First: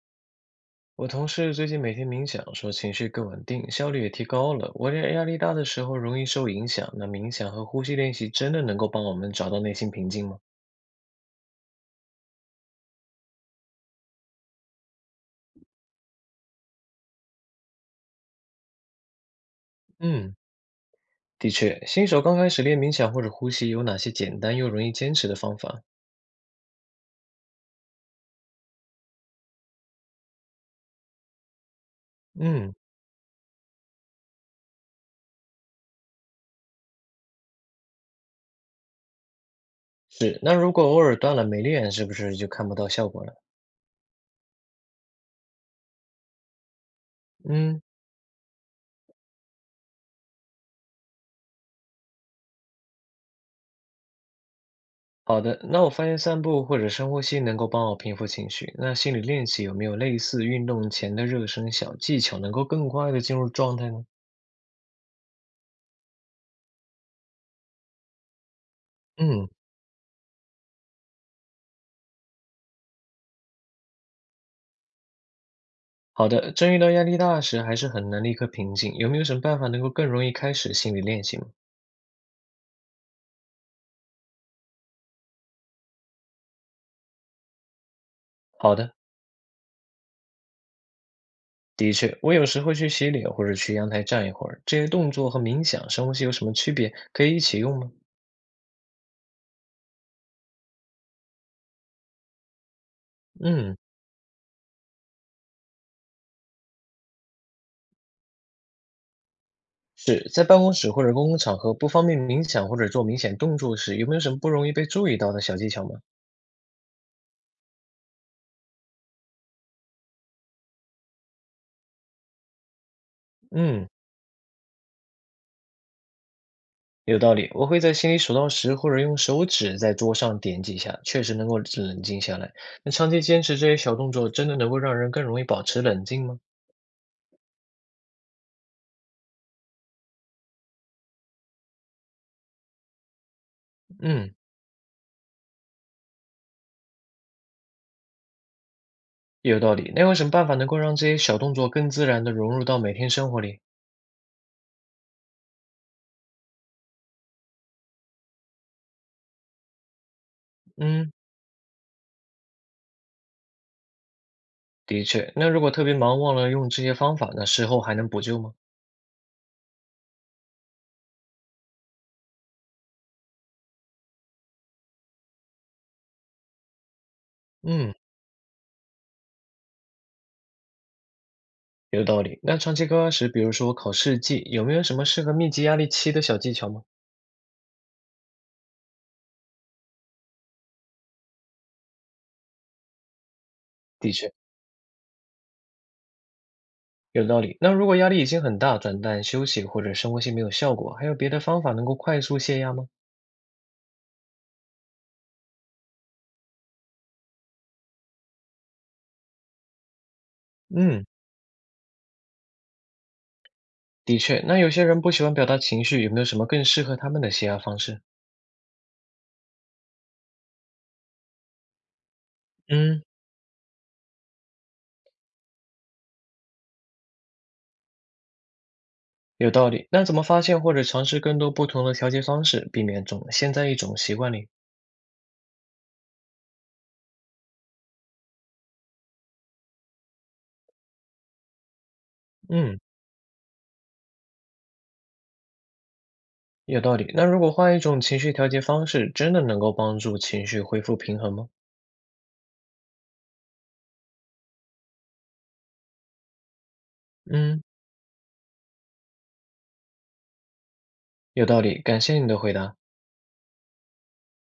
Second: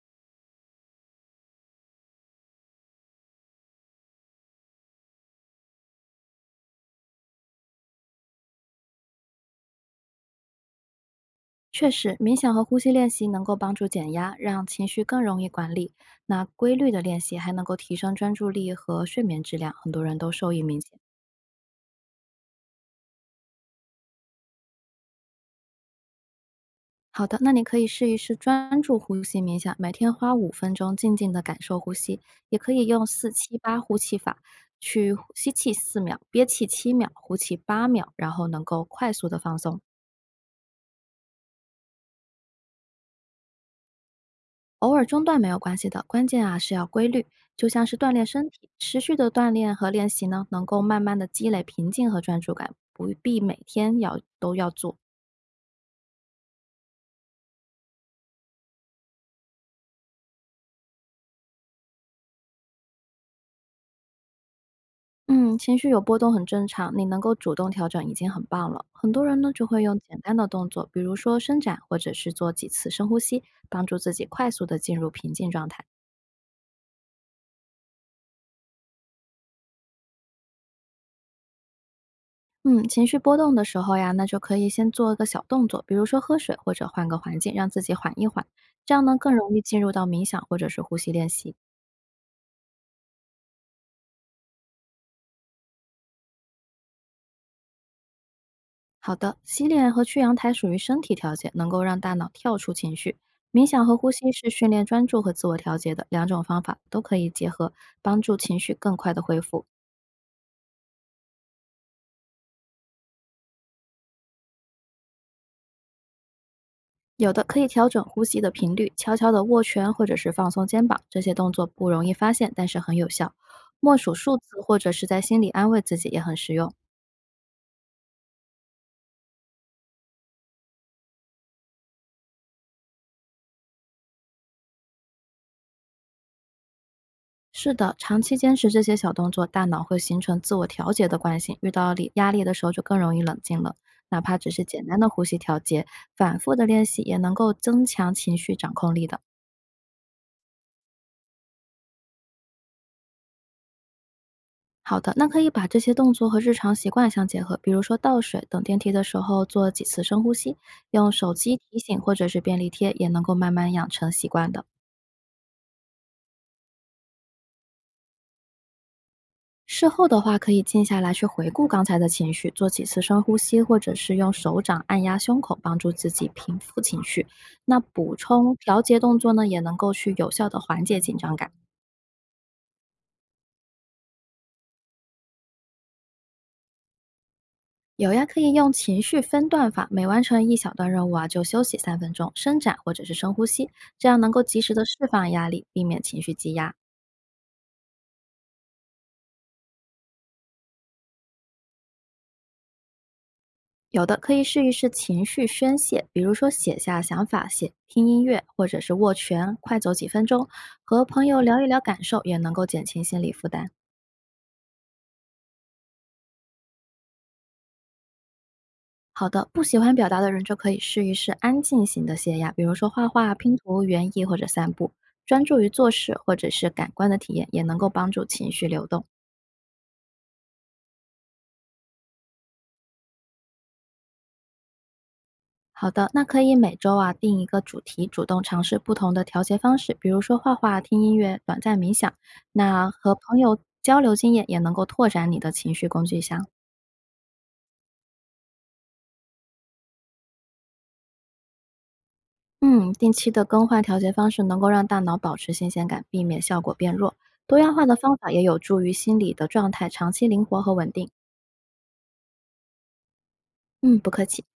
我同事最近每天冥想，说情绪更稳定，效率也提高了。我这压力大的时候容易受影响，那冥想和呼吸练习真的能够帮我们找到内心平静吗？确实，冥想和呼吸练习能够帮助减压，让情绪更容易管理。那规律的练习还能够提升专注力和睡眠质量，很多人都嗯，受益明显。的确，新手刚开始练冥想或者呼吸，有哪些简单又容易坚持的方法？好的，那你可以试一试专注呼吸冥想，每天花5分钟静静的感受呼吸，也可嗯，以用4-7-8呼气法，去呼吸气4秒，憋气7秒，呼气8秒，然后能够快速的放松。是。那如果偶尔断了没练，是不是就看不到效果了？偶尔中断没有关系的，关键啊是要规律，就嗯，像是锻炼身体，持续的锻炼和练习呢，能够慢慢的积累平静和专注感，不必每天要都要做。好的。那我发现散步或者深呼吸能够帮我平复情绪。那心理练习有没有类似运动前的热身小技巧，能够更快的进入状态呢？嗯，情绪有波动很正常，你能够主动调整已经很棒了。很多人嗯。呢就会用简单的动作，比如说伸展，或者是做几次深呼吸，帮助自己快速的进入平静状态。好的，真遇到压力大时，还是很难立刻平静。有没有什么办法能够更容易开始心理练习吗？嗯，情绪波动的时候呀，那就可以先做一个小动作，比如说喝水或者换个环境，让自己缓一缓，好这的，样呢更容易进入到冥想或者是呼吸练习。的确，我有时会去洗脸或者去阳台站一会儿。这些动作和冥想、深呼吸有什么区别？可以一起用吗？好的，洗脸和去阳台属于身体调节，能够让大脑跳出情绪。冥嗯，想和呼吸是训练专注和自我调节的2种方法，都可以结合，帮助情绪更快的恢复。是在办公室或者公共场合不方便冥想或者做明显动作时，有没有什么不容易被注意到的小技巧吗？有的可以调整呼吸的频率，悄悄的握拳或者是放松肩膀，这些动作不容易发现，但是很有效。嗯，默数数字或者是在心里安慰自己也很实用。有道理。我会在心里数到10，或者用手指在桌上点几下，确实能够冷静下来。那长期坚持这些小动作，真的能够让人更容易保持冷静吗？是的，长期坚持这些小动作，大脑会形成自我调节的惯性，遇到力压力的时候就更容易冷静了。哪嗯，怕只是简单的呼吸调节，反复的练习也能够增强情绪掌控力的。有道理。那有什么办法能够让这些小动作更自然的融入到每天生活里？好的，那可以把这些动作和日常习惯相结合，比如说倒水、等电梯的时候做几次深呼吸，用嗯，手机提醒或者是便利贴，也能够慢慢养成习惯的。的确。那如果特别忙忘了用这些方法，那事后还能补救吗？事后的话，可以静下来去回顾刚才的情绪，做几次深呼吸，或者是用手掌按压胸口，帮助自己平复情绪。那嗯，补充调节动作呢，也能够去有效的缓解紧张感。有道理。那长期高压时，比如说考试季，有没有什么适合密集压力期的小技巧吗？有呀，可以用情绪分段法，每完成一小段任务啊，就休息3分钟，伸展或者是深呼吸，这的样能确，够及时的释放压力，避免情绪积压。有道理。那如果压力已经很大，转淡休息或者生活性没有效果，还有别的方法能够快速泄压吗？有的可以试一试情绪宣泄，比如说写下想法、写听音乐，或者是握拳、快走几分钟，嗯，和朋友聊一聊感受，也能够减轻心理负担。的确。那有些人不喜欢表达情绪，有没有什么更适合他们的泄压方式？好的，不喜欢表达的人就可以试一试安静型的泄压，比如说嗯。画画、拼图、园艺或者散步，专注于做事或者是感官的体验，也能够帮助情绪流动。有道理。那怎么发现或者尝试更多不同的调节方式，避免总陷在一种习惯里？好的，那可以每周啊定一个主题，主动尝试不同的调节方式，比如说画画、听音乐、短暂冥想。嗯，那和朋友交流经验也能够拓展你的情绪工具箱。有道理。那如果换一种情绪调节方式，真的能够帮助情绪恢复平衡吗？嗯，定期的更换调节方式能够让大脑保持新鲜感，避免效果变弱。多嗯，样化的方法也有助于心理的状态长期灵活和稳定。有道理。感谢你的回答。嗯，不客气。